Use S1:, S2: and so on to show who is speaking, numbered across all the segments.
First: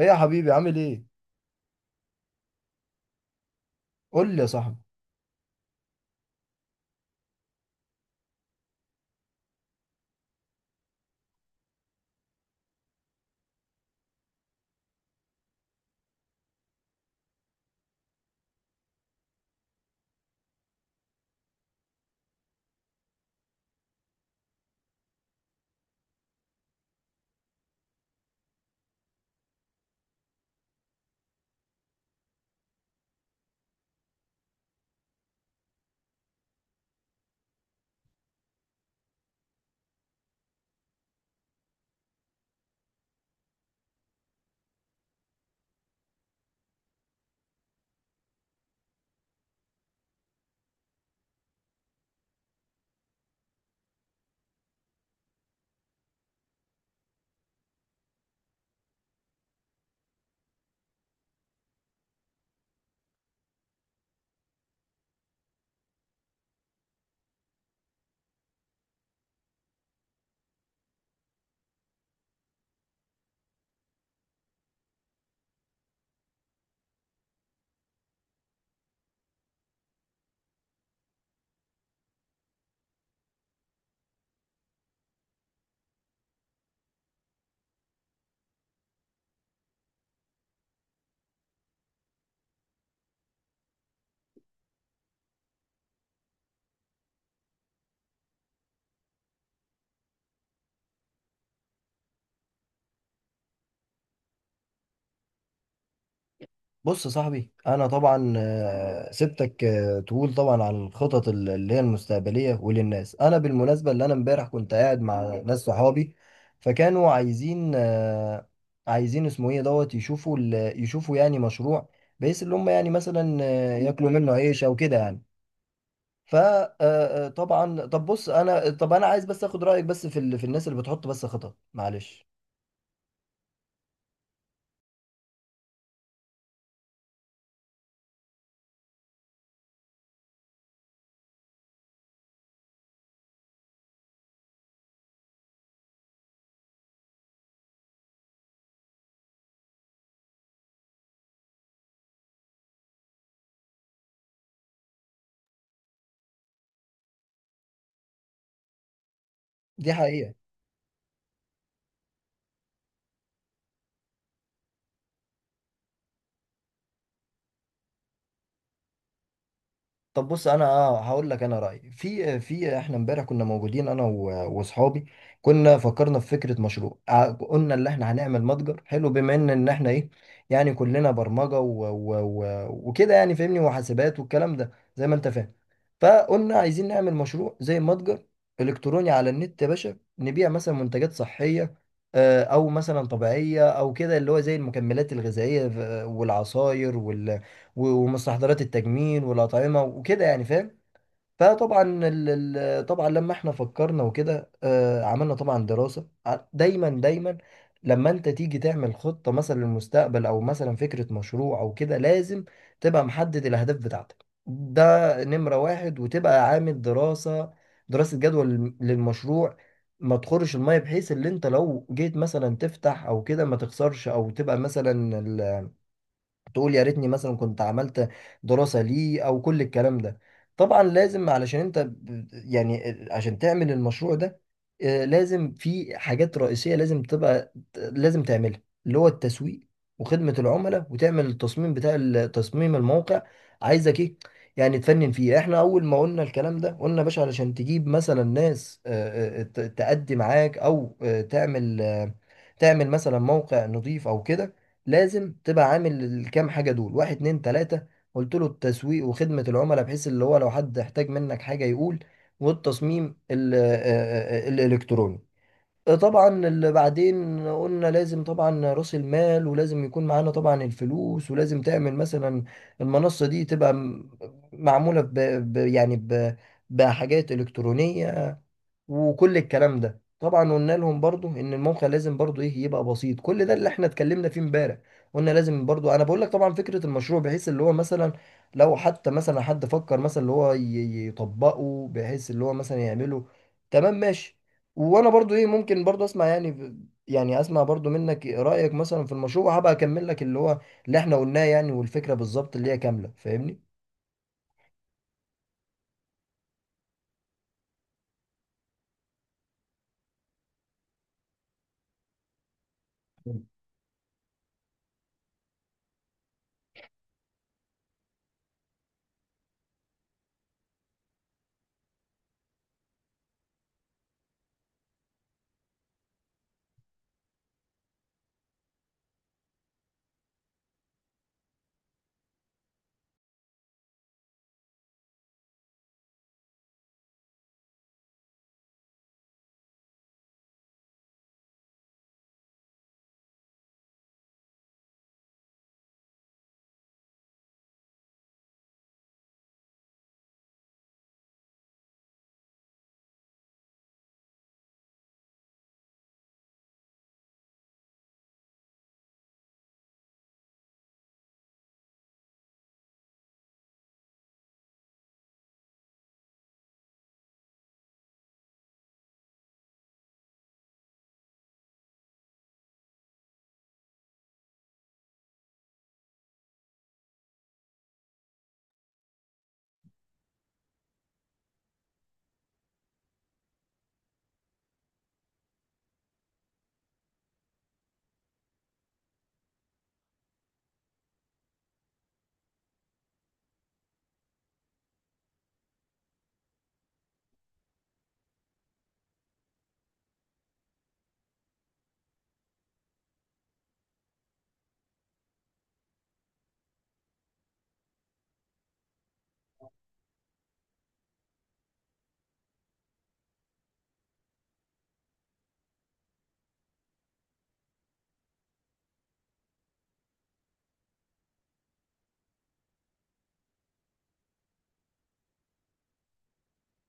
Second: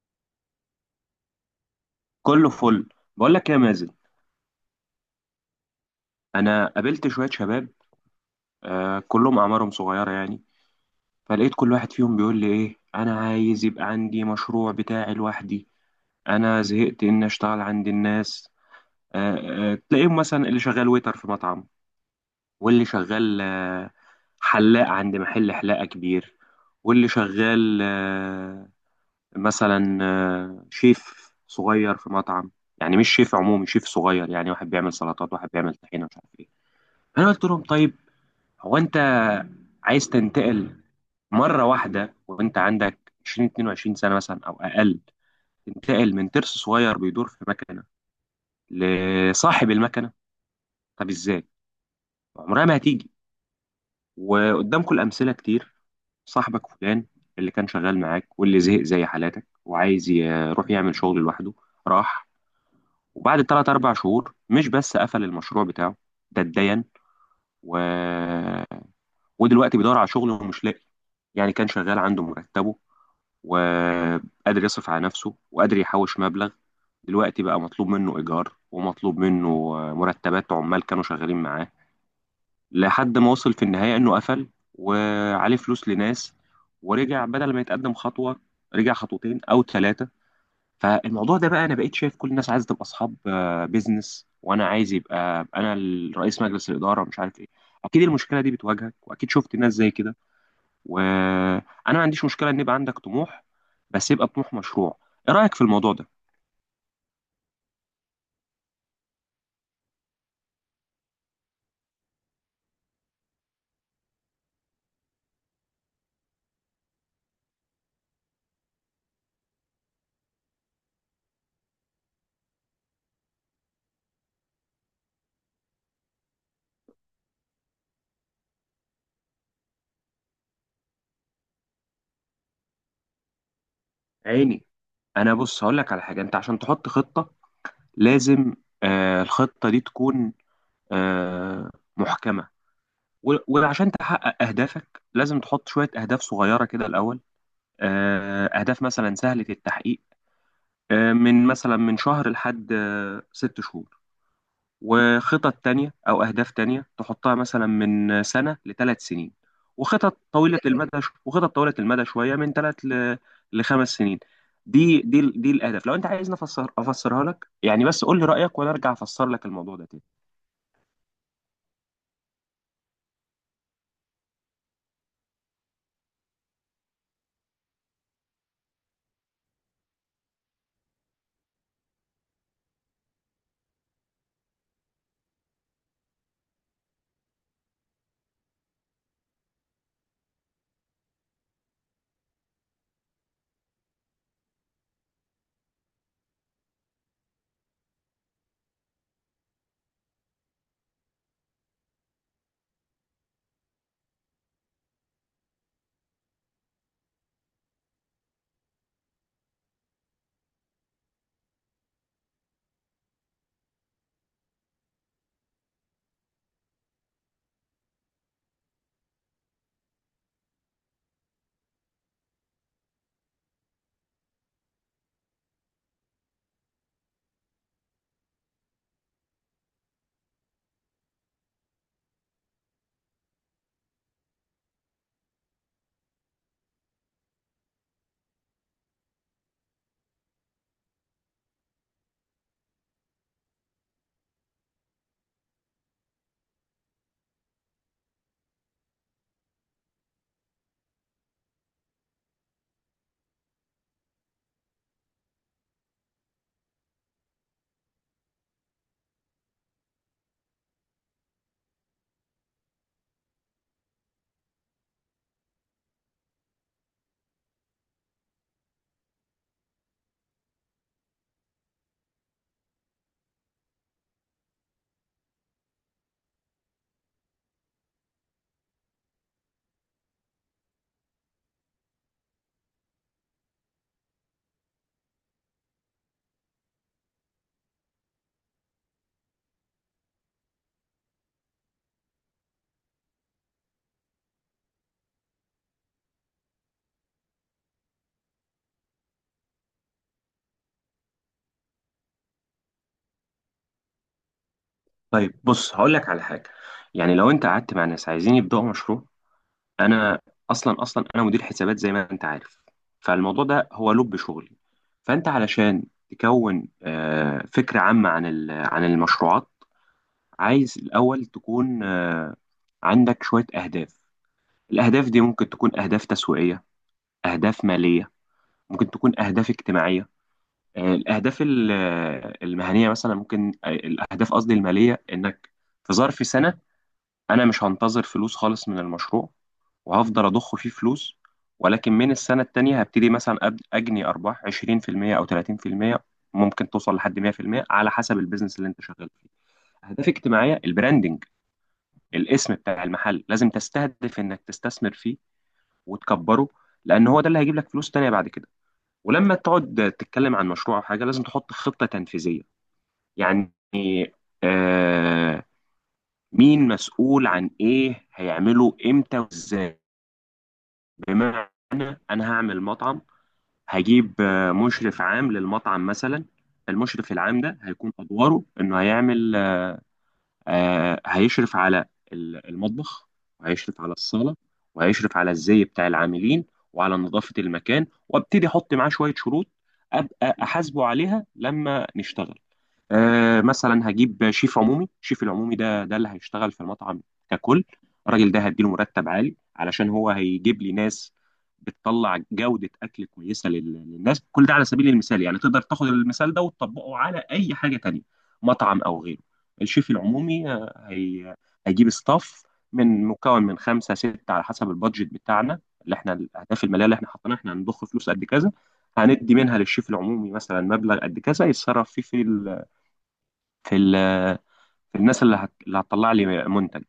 S1: ايه يا حبيبي عامل ايه؟
S2: كله فل. بقول لك إيه يا مازن؟
S1: قول لي يا صاحبي.
S2: انا قابلت شويه شباب، كلهم اعمارهم صغيره يعني. فلقيت كل واحد فيهم بيقول لي ايه، انا عايز يبقى عندي مشروع بتاعي لوحدي. انا زهقت ان اشتغل عند الناس. تلاقيهم مثلا اللي شغال ويتر في مطعم، واللي شغال حلاق عند محل حلاقه كبير، واللي شغال مثلا شيف صغير في مطعم. يعني مش شيف عمومي، شيف صغير، يعني واحد بيعمل سلطات، واحد بيعمل طحينه، مش عارف ايه. انا قلت لهم طيب، هو انت عايز تنتقل مره واحده وانت عندك 20 22 سنه مثلا او اقل، تنتقل من ترس صغير بيدور في مكنه لصاحب المكنه؟ طب ازاي؟ عمرها ما هتيجي. وقدامكم الامثله كتير. صاحبك فلان اللي كان شغال معاك واللي زهق زي حالاتك وعايز يروح يعمل شغل لوحده، راح وبعد 3 4 شهور مش بس قفل المشروع بتاعه، ده اتدين و... ودلوقتي بيدور على شغل ومش لاقي. يعني كان شغال عنده مرتبه، وقادر يصرف على نفسه، وقادر يحوش مبلغ. دلوقتي بقى مطلوب منه إيجار، ومطلوب منه مرتبات عمال كانوا شغالين معاه، لحد ما وصل في النهاية إنه قفل وعليه فلوس لناس، ورجع بدل ما يتقدم خطوة رجع خطوتين أو ثلاثة. فالموضوع ده بقى، أنا بقيت شايف كل الناس عايزة تبقى أصحاب بيزنس، وأنا عايز يبقى أنا رئيس مجلس الإدارة مش عارف إيه. أكيد المشكلة دي بتواجهك وأكيد شفت ناس زي كده. وانا ما عنديش مشكله ان يبقى عندك طموح، بس يبقى طموح مشروع. ايه رايك في الموضوع ده؟
S1: بص يا صاحبي انا طبعا سبتك تقول طبعا عن الخطط اللي هي المستقبليه وللناس. انا بالمناسبه اللي انا امبارح كنت قاعد مع ناس صحابي فكانوا عايزين عايزين اسمه ايه دوت يشوفوا يشوفوا يعني مشروع، بحيث اللي هم يعني مثلا ياكلوا منه عيش او كده يعني. فطبعا طب بص انا عايز بس اخد رايك بس في في الناس اللي بتحط بس خطط، معلش.
S2: عيني انا. بص هقول لك على حاجه. انت عشان تحط خطه لازم الخطه دي تكون آه محكمه. و- وعشان تحقق اهدافك لازم تحط شويه اهداف صغيره كده الاول، اهداف مثلا سهله التحقيق، من مثلا من شهر لحد ست شهور. وخطط تانية أو أهداف تانية تحطها مثلا من سنة لثلاث سنين.
S1: دي
S2: وخطط
S1: حقيقه.
S2: طويلة المدى. وخطط طويلة المدى شوية من ثلاث لخمس سنين. دي الأهداف، لو أنت عايزني أفسرها لك يعني، بس قول لي رأيك وأنا أرجع أفسر لك الموضوع ده تاني.
S1: طب بص انا اه هقول لك انا رايي في احنا امبارح كنا موجودين انا واصحابي. كنا فكرنا في فكره مشروع، قلنا ان احنا هنعمل متجر حلو، بما ان احنا ايه، يعني كلنا برمجه و وكده يعني فاهمني، وحاسبات والكلام ده زي ما انت فاهم. فقلنا عايزين نعمل مشروع زي متجر الكتروني على النت يا باشا، نبيع مثلا منتجات صحيه، او مثلا طبيعيه او كده، اللي هو زي المكملات الغذائيه، والعصاير ومستحضرات التجميل والأطعمة وكده يعني فاهم. فطبعا طبعا لما احنا فكرنا وكده عملنا طبعا دراسة، دايما لما انت تيجي تعمل خطة مثلا للمستقبل او مثلا فكرة مشروع او كده، لازم تبقى محدد الاهداف بتاعتك، ده نمرة واحد، وتبقى عامل دراسة جدوى للمشروع، ما تخرش المية، بحيث ان انت لو جيت مثلا تفتح او كده ما تخسرش، او تبقى مثلا تقول يا ريتني مثلا كنت عملت دراسة ليه او كل الكلام ده. طبعا لازم، علشان انت يعني عشان تعمل المشروع ده لازم في حاجات رئيسية لازم لازم تعملها، اللي هو التسويق وخدمة العملاء، وتعمل التصميم بتاع تصميم الموقع، عايزك ايه، يعني تفنن فيه. احنا اول ما قلنا الكلام ده قلنا يا باشا علشان تجيب مثلا ناس تأدي معاك، او تعمل تعمل مثلا موقع نظيف او كده، لازم تبقى عامل الكام حاجة دول، واحد اتنين تلاتة. قلت له التسويق وخدمة العملاء بحيث اللي هو لو حد احتاج منك حاجة يقول، والتصميم الإلكتروني. طبعا اللي بعدين قلنا لازم طبعا رأس المال، ولازم يكون معانا طبعا الفلوس، ولازم تعمل مثلا المنصة دي تبقى معمولة ب ب- يعني ب بحاجات إلكترونية وكل الكلام ده. طبعا قلنا لهم برضو ان الموقع لازم برضو ايه، يبقى بسيط. كل ده اللي احنا اتكلمنا فيه امبارح. قلنا لازم برضو، انا بقول لك طبعا فكرة المشروع بحيث اللي هو مثلا لو حتى مثلا حد فكر مثلا اللي هو يطبقه بحيث اللي هو مثلا يعمله، تمام ماشي. وانا برضو ايه، ممكن برضو اسمع يعني يعني اسمع برضو منك رأيك مثلا في المشروع، وهبقى اكمل لك اللي هو اللي احنا قلناه يعني، والفكرة بالظبط اللي هي كاملة، فاهمني.
S2: طيب بص هقول لك على حاجة، يعني لو أنت قعدت مع ناس عايزين يبدأوا مشروع. أنا أصلا، أصلا أنا مدير حسابات زي ما أنت عارف، فالموضوع ده هو لب شغلي. فأنت علشان تكون فكرة عامة عن المشروعات، عايز الأول تكون عندك شوية أهداف. الأهداف دي ممكن تكون أهداف تسويقية، أهداف مالية، ممكن تكون أهداف اجتماعية. الأهداف المهنية مثلا، ممكن الأهداف قصدي المالية، إنك في ظرف سنة أنا مش هنتظر فلوس خالص من المشروع، وهفضل أضخ فيه فلوس، ولكن من السنة التانية هبتدي مثلا أجني أرباح 20% أو 30%، ممكن توصل لحد 100% على حسب البيزنس اللي أنت شغال فيه. أهداف اجتماعية، البراندنج، الاسم بتاع المحل لازم تستهدف انك تستثمر فيه وتكبره، لان هو ده اللي هيجيب لك فلوس تانية بعد كده. ولما تقعد تتكلم عن مشروع او حاجه لازم تحط خطه تنفيذيه. يعني آه مين مسؤول عن ايه، هيعمله امتى وازاي. بمعنى انا هعمل مطعم، هجيب مشرف عام للمطعم مثلا. المشرف العام ده هيكون ادواره انه هيعمل، هيشرف على المطبخ، وهيشرف على الصالة، وهيشرف على الزي بتاع العاملين، وعلى نظافة المكان، وابتدي احط معاه شوية شروط ابقى احاسبه عليها لما نشتغل. مثلا هجيب شيف عمومي. شيف العمومي ده اللي هيشتغل في المطعم ككل. الراجل ده هديله مرتب عالي علشان هو هيجيب لي ناس بتطلع جودة أكل كويسة للناس. كل ده على سبيل المثال يعني، تقدر تاخد المثال ده وتطبقه على أي حاجة تانية، مطعم أو غيره. الشيف العمومي آه، هي هيجيب ستاف مكون من خمسة ستة على حسب البادجت بتاعنا، اللي احنا الأهداف المالية اللي احنا حاطينها احنا هنضخ فلوس قد كذا، هندي منها للشيف العمومي مثلا مبلغ قد كذا يتصرف فيه في في ال- في الناس اللي هتطلع لي منتج.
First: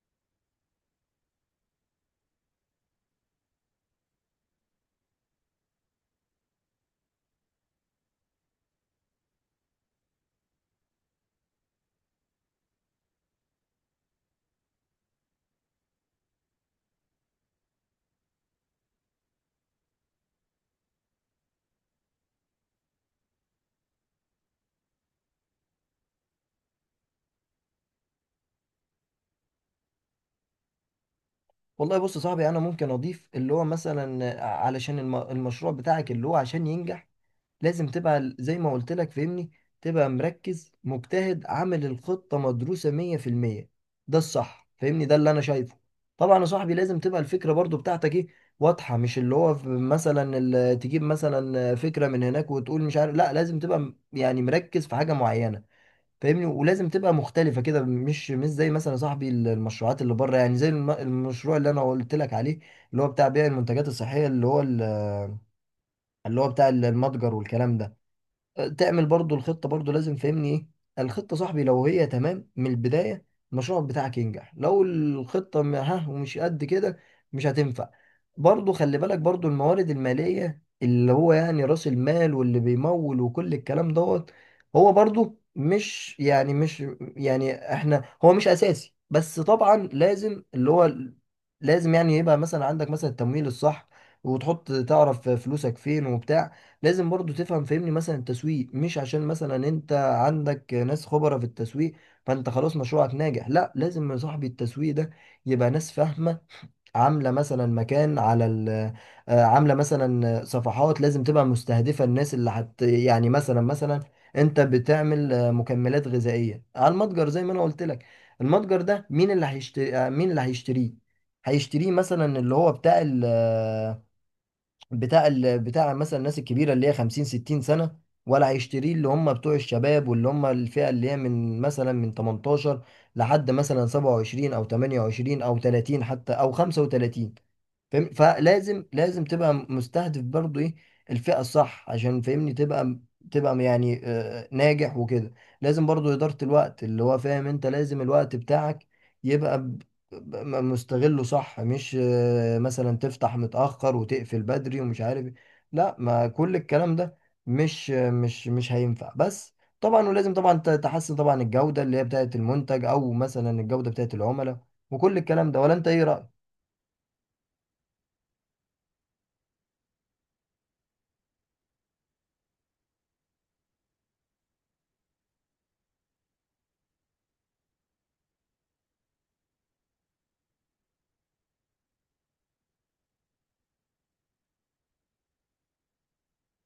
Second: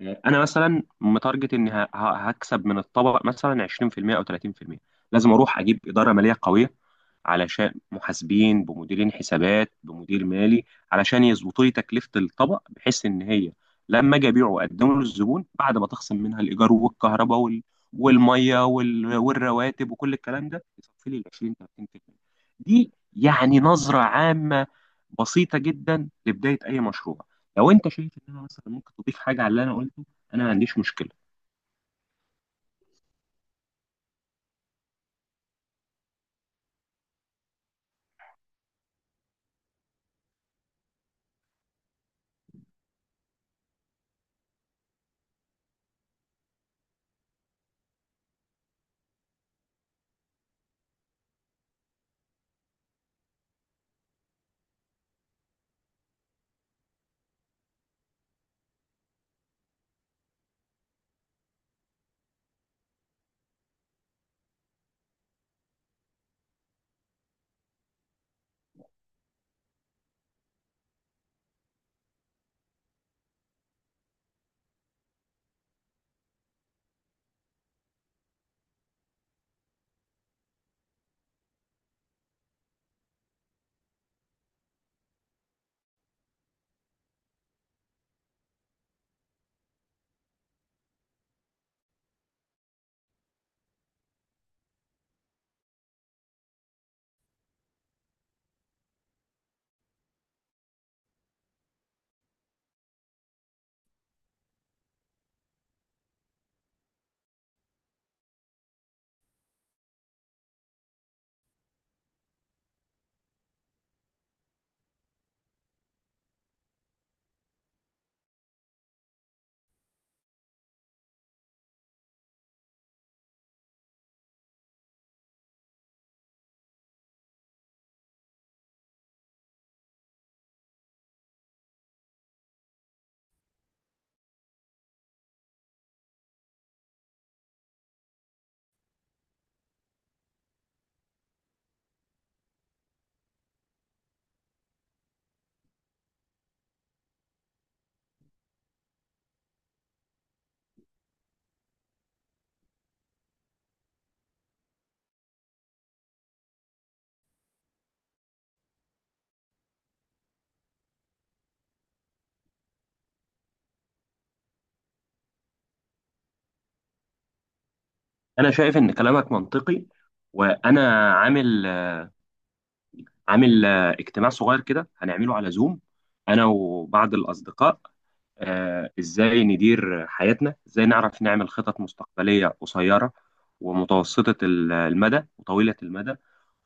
S2: انا مثلا متارجت اني هكسب من الطبق مثلا 20% او 30%. لازم اروح اجيب اداره ماليه قويه، علشان محاسبين بمديرين حسابات بمدير مالي، علشان يظبطوا لي تكلفة الطبق بحيث إن هي لما أجي أبيعه وأقدمه للزبون بعد ما تخصم منها الإيجار والكهرباء والمية والرواتب وكل الكلام ده يصفي لي ال 20 30%. دي يعني نظرة عامة بسيطة جدا لبداية أي مشروع. لو أنت شايف إن أنا مثلا ممكن تضيف حاجة على اللي أنا قلته، أنا ما عنديش مشكلة.
S1: والله بص يا صاحبي، انا ممكن اضيف اللي هو مثلا علشان المشروع بتاعك اللي هو عشان ينجح، لازم تبقى زي ما قلت لك فهمني، تبقى مركز مجتهد عامل الخطة مدروسة 100%. ده الصح فهمني، ده اللي انا شايفه. طبعا يا صاحبي لازم تبقى الفكرة برضو بتاعتك ايه، واضحة، مش اللي هو تجيب مثلا فكرة من هناك وتقول مش عارف. لا، لازم تبقى يعني مركز في حاجة معينة فاهمني، ولازم تبقى مختلفة كده، مش زي مثلا يا صاحبي المشروعات اللي بره، يعني زي المشروع اللي انا قلت لك عليه، اللي هو بتاع بيع المنتجات الصحية، اللي هو اللي هو بتاع المتجر والكلام ده. تعمل برضو الخطة، برضو لازم فهمني ايه الخطة صاحبي، لو هي تمام من البداية المشروع بتاعك ينجح، لو الخطة م- ها ومش قد كده، مش هتنفع. برضو خلي بالك برضو الموارد المالية اللي هو يعني رأس المال واللي بيمول وكل الكلام دوت، هو برضو مش يعني مش يعني احنا هو مش أساسي بس طبعا لازم اللي هو لازم يعني يبقى مثلا عندك مثلا التمويل الصح، وتحط تعرف فلوسك فين وبتاع. لازم برضو تفهم فهمني مثلا التسويق، مش عشان مثلا انت عندك ناس خبرة في التسويق فانت خلاص مشروعك ناجح. لا، لازم يا صاحبي التسويق ده يبقى ناس فاهمة، عاملة مثلا مكان على ال عاملة مثلا صفحات، لازم تبقى مستهدفة الناس اللي حت يعني مثلا انت بتعمل مكملات غذائية على المتجر زي ما انا قلت لك، المتجر ده مين اللي هيشتري مين اللي هيشتريه، هيشتريه مثلا اللي هو بتاع مثلا الناس الكبيره اللي هي 50 60 سنه، ولا هيشتريه اللي هم بتوع الشباب واللي هم الفئه اللي هي من مثلا من 18 لحد مثلا 27 او 28 او 30 حتى او 35. فاهم؟ فلازم تبقى مستهدف برضو ايه الفئة الصح عشان فاهمني تبقى يعني ناجح وكده. لازم برضو إدارة الوقت اللي هو فاهم، انت لازم الوقت بتاعك يبقى مستغله صح، مش مثلا تفتح متأخر وتقفل بدري ومش عارف إيه. لا، ما كل الكلام ده مش مش هينفع بس. طبعا ولازم طبعا تحسن طبعا الجودة اللي هي بتاعت المنتج او مثلا الجودة بتاعت العملاء وكل الكلام ده. ولا انت ايه رأيك؟
S2: أنا شايف إن كلامك منطقي. وأنا عامل اجتماع صغير كده هنعمله على زوم، انا وبعض الاصدقاء، ازاي ندير حياتنا، ازاي نعرف نعمل خطط مستقبليه قصيره ومتوسطه المدى وطويله المدى،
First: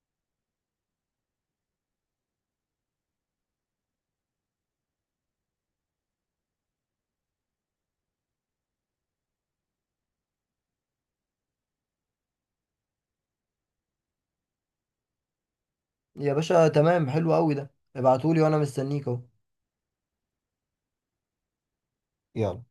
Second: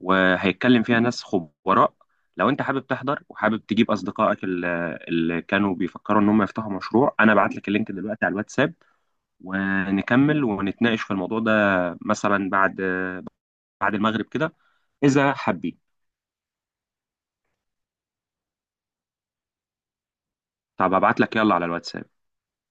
S2: وهيتكلم فيها ناس خبراء. لو انت حابب تحضر وحابب تجيب اصدقائك اللي كانوا بيفكروا ان هم يفتحوا مشروع، انا ابعت لك اللينك دلوقتي على الواتساب، ونكمل ونتناقش في الموضوع ده مثلا بعد المغرب كده، اذا حابين.
S1: يا باشا تمام، حلو قوي، ده ابعتولي وانا مستنيك اهو.
S2: طب ابعت لك يلا على الواتساب.
S1: يلا.